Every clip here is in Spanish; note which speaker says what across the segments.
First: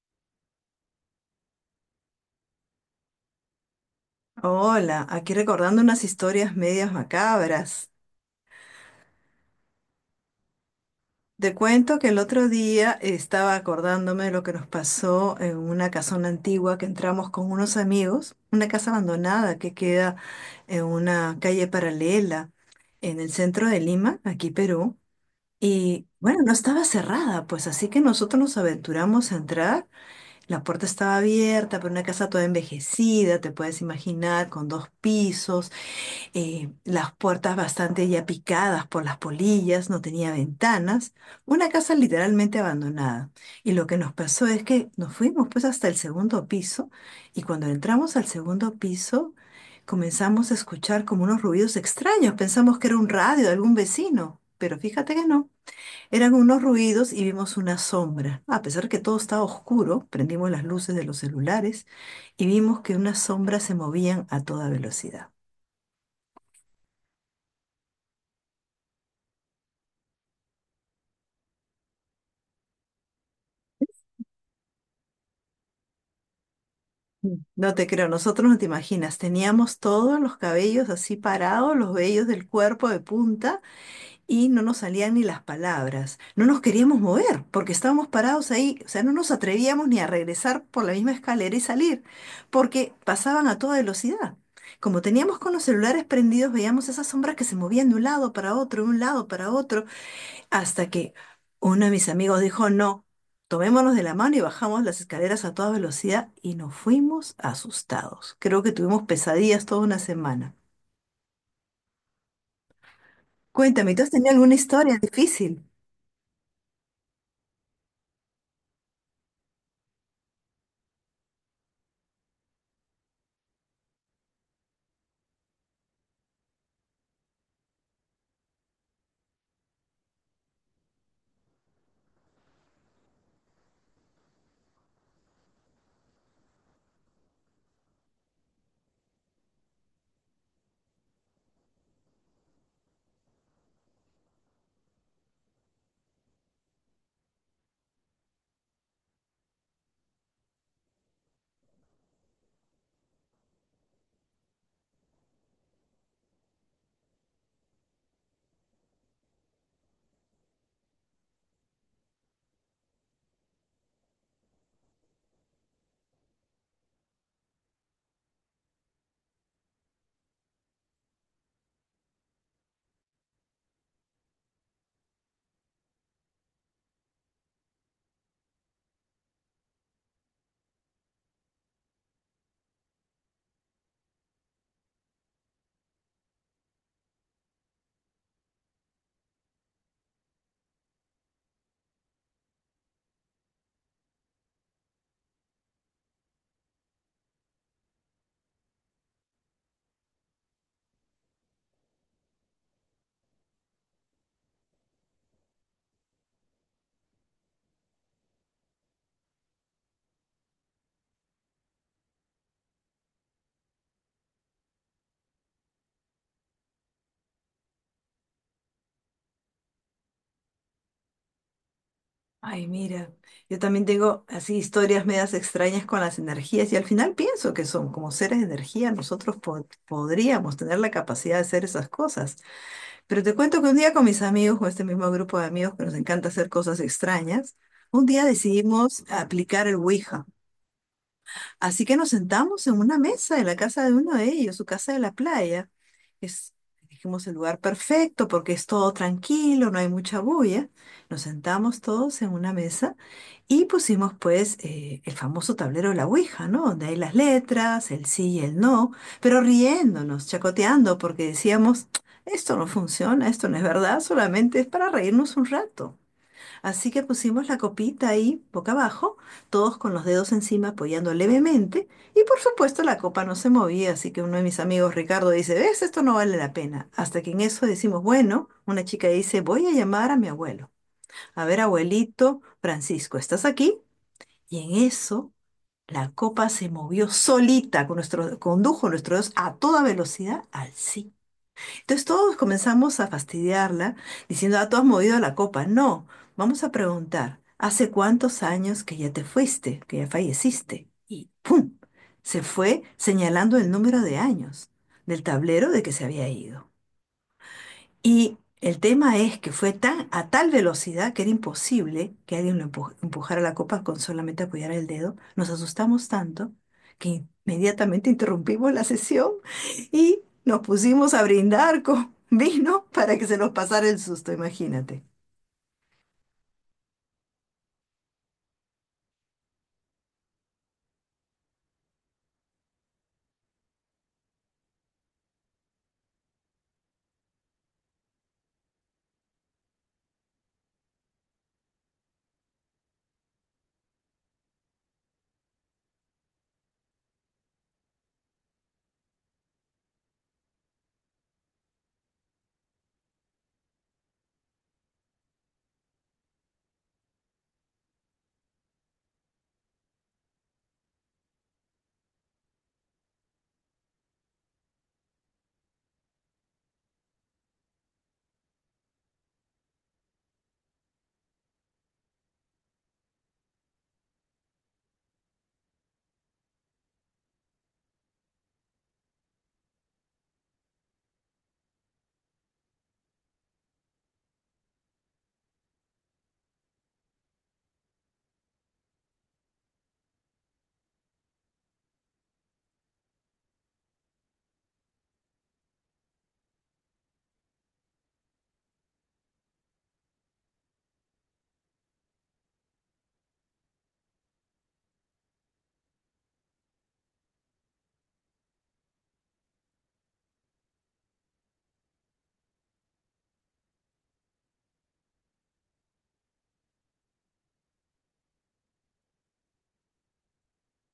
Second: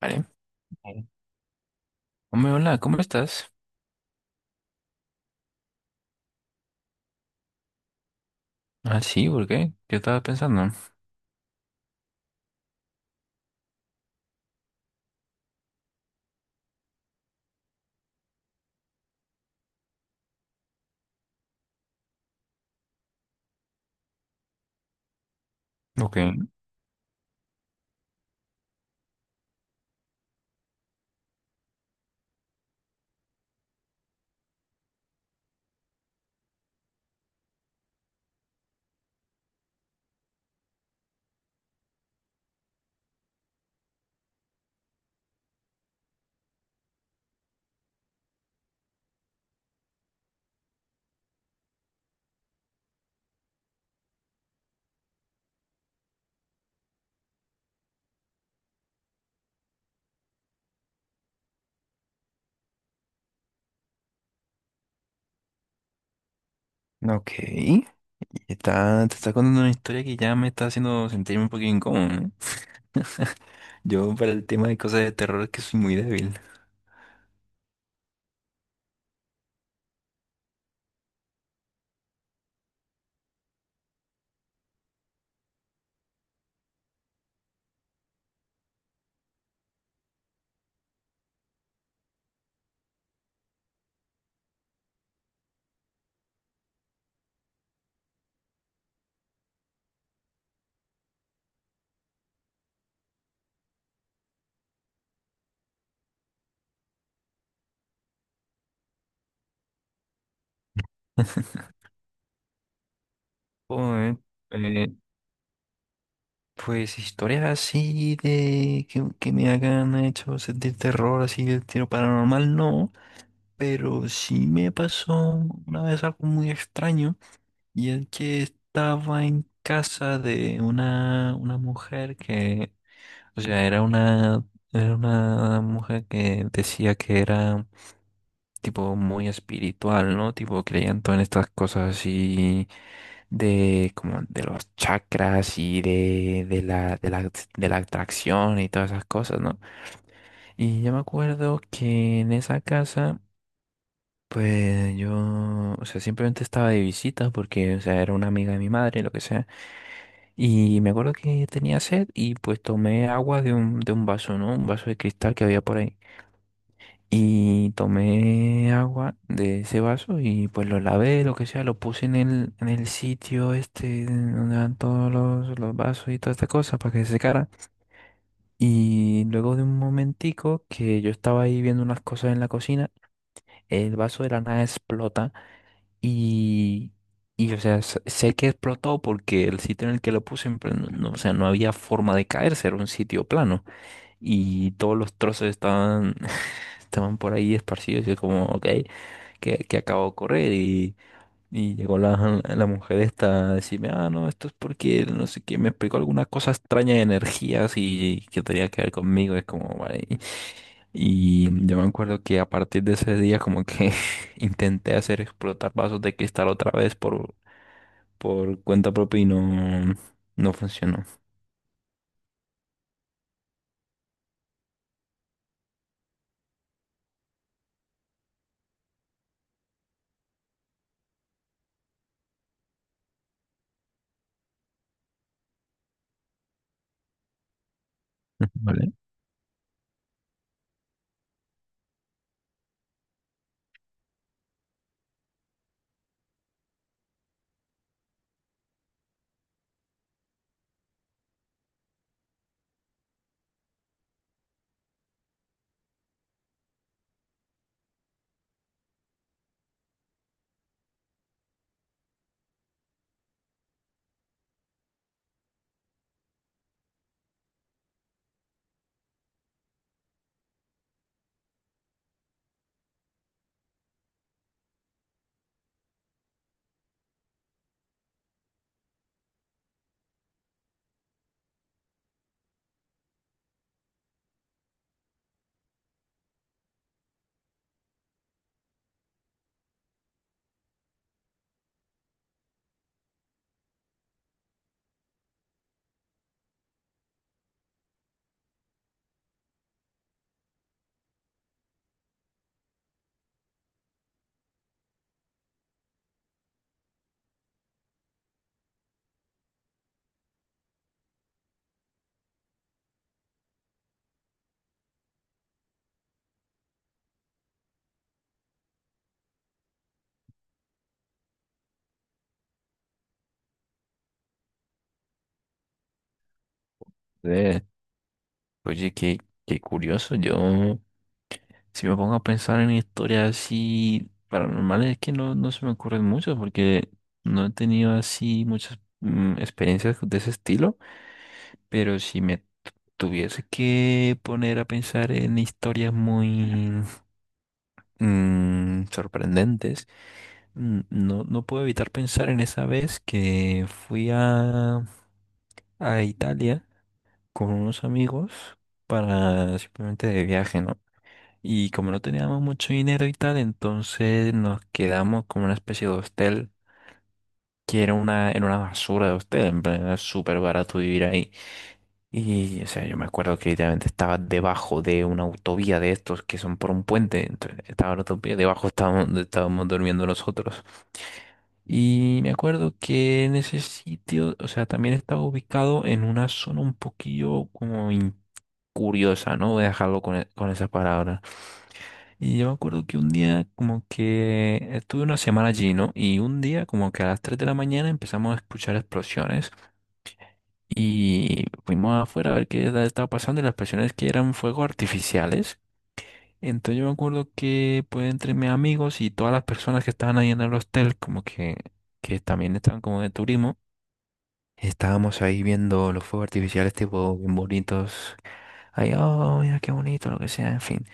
Speaker 1: Vale. Vale. Hombre, hola, ¿cómo estás?
Speaker 2: Hola, aquí recordando unas historias medias macabras.
Speaker 1: Ah, sí, ¿por qué? Yo estaba pensando.
Speaker 2: Te cuento que el otro día estaba acordándome de lo que nos pasó en una casona antigua que entramos con unos amigos, una casa abandonada que queda en una calle paralela en el centro de Lima, aquí Perú. Y bueno,
Speaker 1: Ok.
Speaker 2: no estaba cerrada, pues así que nosotros nos aventuramos a entrar. La puerta estaba abierta, pero una casa toda envejecida, te puedes imaginar, con dos pisos. Las puertas bastante ya picadas por las polillas, no tenía ventanas, una casa literalmente abandonada. Y lo que nos pasó es que nos fuimos pues hasta el segundo piso y cuando entramos al segundo piso comenzamos a escuchar como unos ruidos extraños, pensamos que era un radio de algún vecino. Pero fíjate que no. Eran unos ruidos y vimos una sombra. A pesar que todo estaba oscuro, prendimos las luces de los celulares y vimos que unas sombras se movían a toda velocidad.
Speaker 1: Ok. Y está, te está contando una historia que ya me está haciendo sentirme un poquito incómodo, ¿no? Yo para el tema de cosas de terror es que soy muy débil.
Speaker 2: No te creo, nosotros no te imaginas, teníamos todos los cabellos así parados, los vellos del cuerpo de punta y no nos salían ni las palabras. No nos queríamos mover porque estábamos parados ahí, o sea, no nos atrevíamos ni a regresar por la misma escalera y salir porque pasaban a toda velocidad. Como teníamos con los celulares prendidos, veíamos esas sombras que se movían de un lado para otro, de un lado para otro. Hasta que uno de mis amigos dijo, no, tomémonos de la mano y bajamos las escaleras a toda velocidad y nos fuimos asustados. Creo que tuvimos pesadillas toda una semana. Cuéntame, ¿tú has
Speaker 1: Joder,
Speaker 2: tenido alguna
Speaker 1: eh,
Speaker 2: historia difícil?
Speaker 1: pues historias así que me hagan hecho sentir terror, así de tiro paranormal, no. Pero sí me pasó una vez algo muy extraño. Y es que estaba en casa de una mujer que, o sea, era una, era una mujer que decía que era tipo muy espiritual, ¿no? Tipo creían todas estas cosas así de como de los chakras y de la atracción y todas esas cosas, ¿no? Y yo me acuerdo que en esa casa, pues yo, o sea, simplemente estaba de visita porque, o sea, era una amiga de mi madre, lo que sea. Y me acuerdo que tenía sed y pues tomé agua de de un vaso, ¿no? Un vaso de cristal que había por ahí. Y tomé agua de ese vaso y pues lo lavé, lo que sea, lo puse en en el sitio este donde van los vasos y toda esta cosa para que se secara. Y luego de un momentico que yo estaba ahí viendo unas cosas en la cocina, el vaso de la nada explota y, y o sea, sé que explotó porque el sitio en el que lo puse, en plan, no, no, o sea, no había forma de caerse, era un sitio plano. Y todos los trozos estaban, estaban por ahí esparcidos. Y yo como, ok, ¿qué, qué acabo de ocurrir? Y llegó la mujer esta a decirme, ah, no, esto es porque, no sé qué, me explicó alguna cosa extraña de energías y, que tenía que ver conmigo. Es como, vale. Y yo me acuerdo que a partir de ese día como que intenté hacer explotar vasos de cristal otra vez por cuenta propia y no, no funcionó.
Speaker 2: Ay, mira, yo también tengo así historias medias extrañas con las energías y al final pienso que son como seres de energía, nosotros podríamos tener la capacidad de hacer esas cosas. Pero te cuento que un día con mis amigos, con este mismo grupo de amigos que nos encanta hacer cosas extrañas, un día
Speaker 1: ¿Vale?
Speaker 2: decidimos aplicar el Ouija. Así que nos sentamos en una mesa en la casa de uno de ellos, su casa de la playa. Es, dijimos, el lugar perfecto porque es todo tranquilo, no hay mucha bulla. Nos sentamos todos en una mesa y pusimos pues el famoso tablero de la Ouija, ¿no? Donde hay las letras, el sí y el no, pero riéndonos, chacoteando porque decíamos, esto no funciona, esto no es verdad, solamente es para reírnos un rato. Así que pusimos la copita ahí, boca abajo, todos con los dedos encima apoyando levemente, y por supuesto la copa no se movía, así que uno de mis amigos, Ricardo, dice, ¿ves? Esto no vale la pena. Hasta que en eso decimos, bueno, una chica dice, voy a llamar a mi abuelo. A ver, abuelito, Francisco, ¿estás aquí? Y en eso la copa se movió solita, con nuestro, condujo nuestros dedos a toda velocidad al sí. Entonces todos comenzamos a fastidiarla diciendo, ah, tú has movido la copa. No, vamos a preguntar, ¿hace cuántos años que ya te fuiste, que ya falleciste? Y ¡pum! Se fue señalando el número de años del tablero de que se había ido. Y el tema es que fue tan, a tal velocidad que era imposible que alguien lo empujara la copa con solamente apoyar el dedo. Nos asustamos tanto que inmediatamente interrumpimos la sesión y nos pusimos a brindar con vino para que se nos pasara el susto, imagínate.
Speaker 1: Eh, oye, qué curioso. Yo, si me pongo a pensar en historias así paranormales, es que no, no se me ocurren muchas porque no he tenido así muchas experiencias de ese estilo. Pero si me tuviese que poner a pensar en historias muy sorprendentes, no, no puedo evitar pensar en esa vez que fui a Italia con unos amigos para simplemente de viaje, ¿no? Y como no teníamos mucho dinero y tal, entonces nos quedamos como una especie de hostel que era era una basura de hostel, en plan, era súper barato vivir ahí. Y, o sea, yo me acuerdo que literalmente estaba debajo de una autovía de estos que son por un puente, entonces estaba la autovía, debajo estábamos, donde estábamos durmiendo nosotros. Y me acuerdo que en ese sitio, o sea, también estaba ubicado en una zona un poquillo como curiosa, ¿no? Voy a dejarlo con, con esas palabras. Y yo me acuerdo que un día como que estuve una semana allí, ¿no? Y un día como que a las 3 de la mañana empezamos a escuchar explosiones y fuimos afuera a ver estaba pasando y las explosiones que eran fuegos artificiales. Entonces yo me acuerdo que pues entre mis amigos y todas las personas que estaban ahí en el hostel como que también estaban como de turismo, estábamos ahí viendo los fuegos artificiales tipo bien bonitos. Ahí, oh, mira qué bonito, lo que sea, en fin.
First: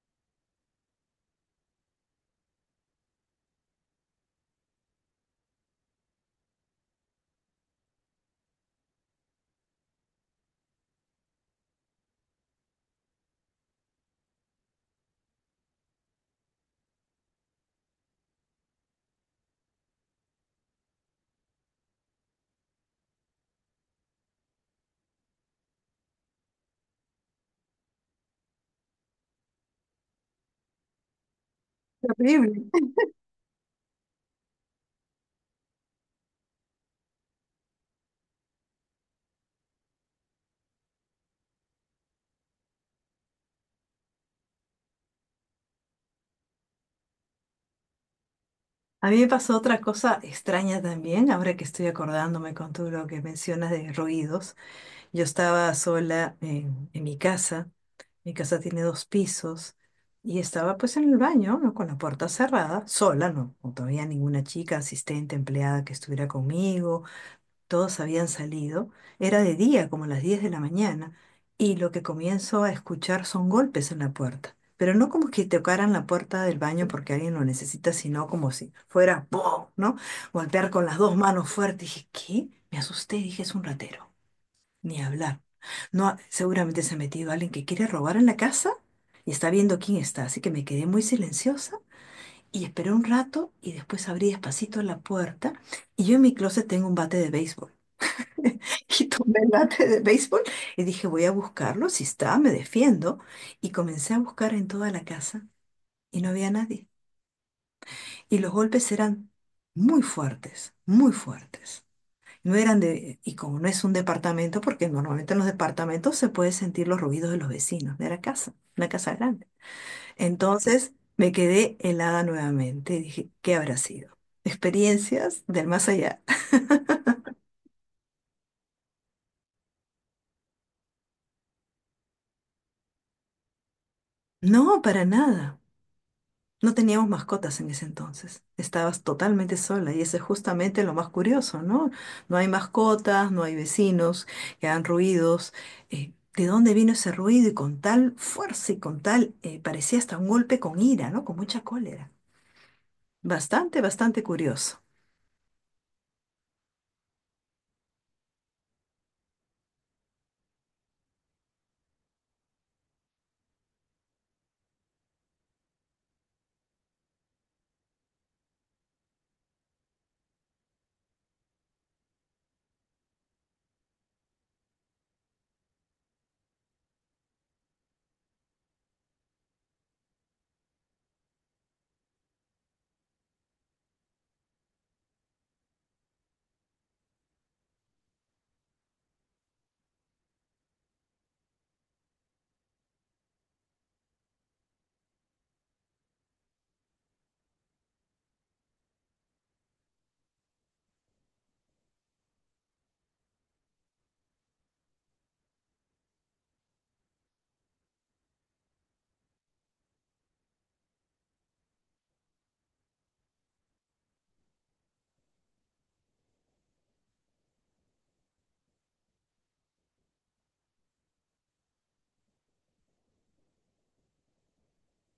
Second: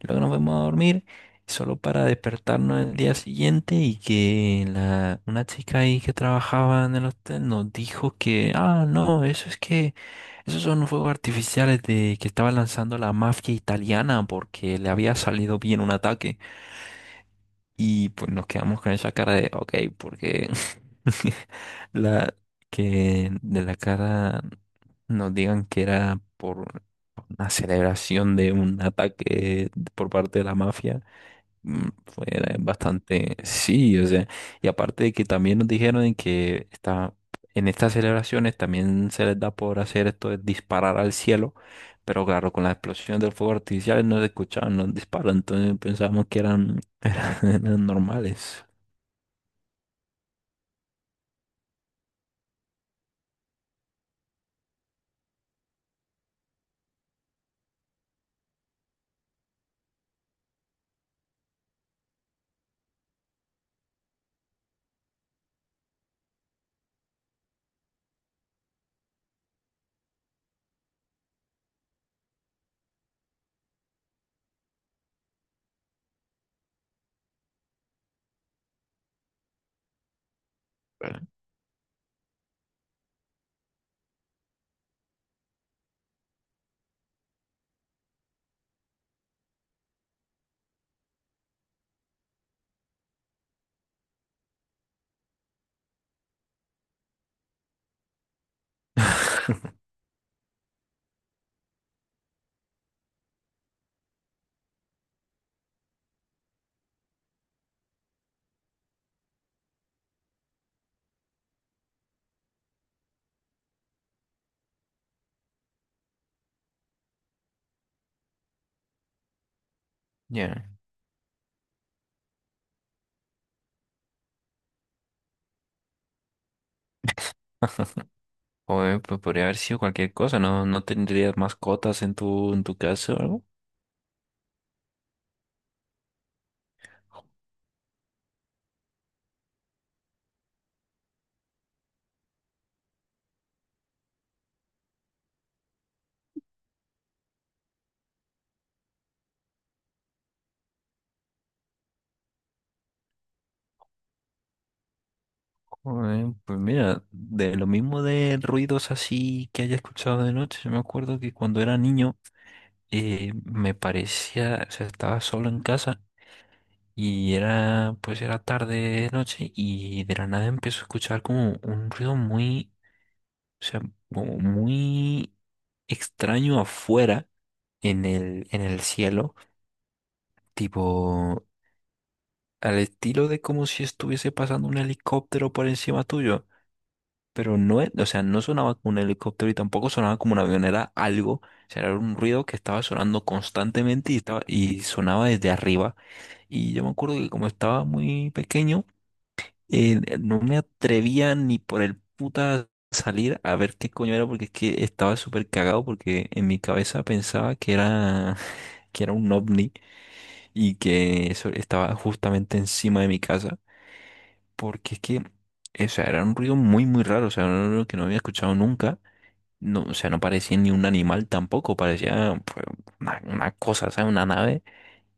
Speaker 1: Luego nos vamos a dormir solo para despertarnos el día siguiente y que una chica ahí que trabajaba en el hotel nos dijo que, ah, no, eso es que, esos son fuegos artificiales de que estaba lanzando la mafia italiana porque le había salido bien un ataque. Y pues nos quedamos con esa cara de, ok, porque la que de la cara nos digan que era por una celebración de un ataque por parte de la mafia fue
Speaker 2: Terrible.
Speaker 1: bastante sí, o sea, y aparte de que también nos dijeron en estas celebraciones también se les da por hacer esto de disparar al cielo, pero claro, con la explosión del fuego artificial no se escuchaban los disparos, entonces pensábamos que eran, eran normales.
Speaker 2: A mí me pasó otra cosa extraña también, ahora que estoy acordándome con todo lo que mencionas de ruidos. Yo estaba sola en mi casa. Mi casa tiene dos pisos y estaba pues en el baño, ¿no? Con la puerta cerrada, sola, no, no todavía ninguna chica, asistente, empleada que estuviera conmigo. Todos habían salido. Era de día, como las 10 de la mañana, y lo que comienzo a escuchar son golpes en la puerta. Pero no como que tocaran la puerta del baño porque alguien lo necesita, sino como si fuera ¡pum!, ¿no? Golpear con las dos
Speaker 1: Claro.
Speaker 2: manos fuerte. Dije, ¿qué? Me asusté, dije, es un ratero. Ni hablar. No, seguramente se ha metido alguien que quiere robar en la casa y está viendo quién está. Así que me quedé muy silenciosa y esperé un rato y después abrí despacito la puerta. Y yo en mi closet tengo un bate de béisbol. Y tomé el bate de béisbol y dije, voy a buscarlo. Si está, me defiendo. Y comencé a buscar en toda la casa y no había nadie. Y los golpes eran muy fuertes, muy fuertes. No eran de, y como no es un departamento, porque normalmente en los departamentos se puede sentir los ruidos de los vecinos, era casa, una casa grande.
Speaker 1: Ya.
Speaker 2: Entonces me quedé helada nuevamente y dije, ¿qué habrá sido? ¿Experiencias del más allá?
Speaker 1: O pues podría haber sido cualquier cosa, ¿no? ¿No tendrías mascotas en en tu casa o algo?
Speaker 2: No, para nada. No teníamos mascotas en ese entonces. Estabas totalmente sola y eso es justamente lo más curioso, ¿no? No hay mascotas, no hay vecinos que hagan ruidos. ¿De dónde vino ese ruido? Y con tal fuerza y con tal, parecía hasta un golpe con ira, ¿no? Con mucha cólera. Bastante, bastante curioso.
Speaker 1: Joder, pues mira, de lo mismo de ruidos así que haya escuchado de noche, yo me acuerdo que cuando era niño, me parecía, o sea, estaba solo en casa y era, pues era tarde, noche y de la nada empezó a escuchar como un ruido muy, o sea, como muy extraño afuera en en el cielo, tipo al estilo de como si estuviese pasando un helicóptero por encima tuyo. Pero no, o sea, no sonaba como un helicóptero y tampoco sonaba como una avionera algo, o sea, era un ruido que estaba sonando constantemente y estaba, y sonaba desde arriba. Y yo me acuerdo que como estaba muy pequeño, no me atrevía ni por el puta salir a ver qué coño era porque es que estaba súper cagado porque en mi cabeza pensaba que era que era un ovni y que eso estaba justamente encima de mi casa porque es que, o sea, era un ruido muy muy raro, o sea, un ruido que no había escuchado nunca, no, o sea, no parecía ni un animal tampoco, parecía pues, una cosa, ¿sabes? Una nave.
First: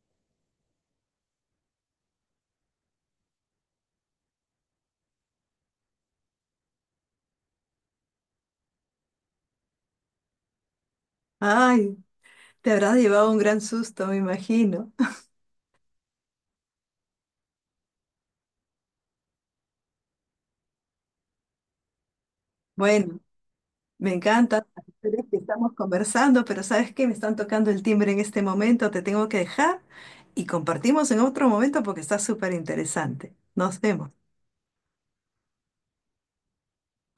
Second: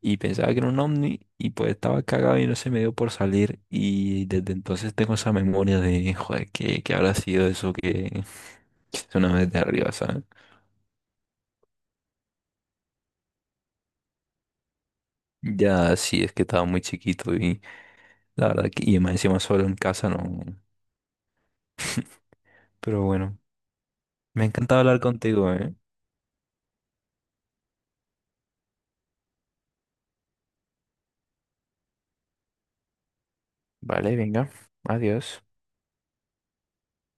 Speaker 1: Y pensaba que era un ovni y pues estaba cagado y no se me dio por salir. Y desde entonces tengo esa memoria de, joder, ¿qué, qué habrá sido eso que es una vez de arriba, ¿sabes?
Speaker 2: Ay, te habrás llevado un gran susto, me imagino.
Speaker 1: Ya sí, es que estaba muy chiquito y la verdad que, y más encima solo en casa no. Pero
Speaker 2: Bueno.
Speaker 1: bueno,
Speaker 2: Me
Speaker 1: me ha
Speaker 2: encanta
Speaker 1: encantado
Speaker 2: las
Speaker 1: hablar
Speaker 2: historias que
Speaker 1: contigo,
Speaker 2: estamos
Speaker 1: ¿eh?
Speaker 2: conversando, pero ¿sabes qué? Me están tocando el timbre en este momento, te tengo que dejar y compartimos en otro momento porque está súper interesante. Nos
Speaker 1: Vale,
Speaker 2: vemos.
Speaker 1: venga, adiós.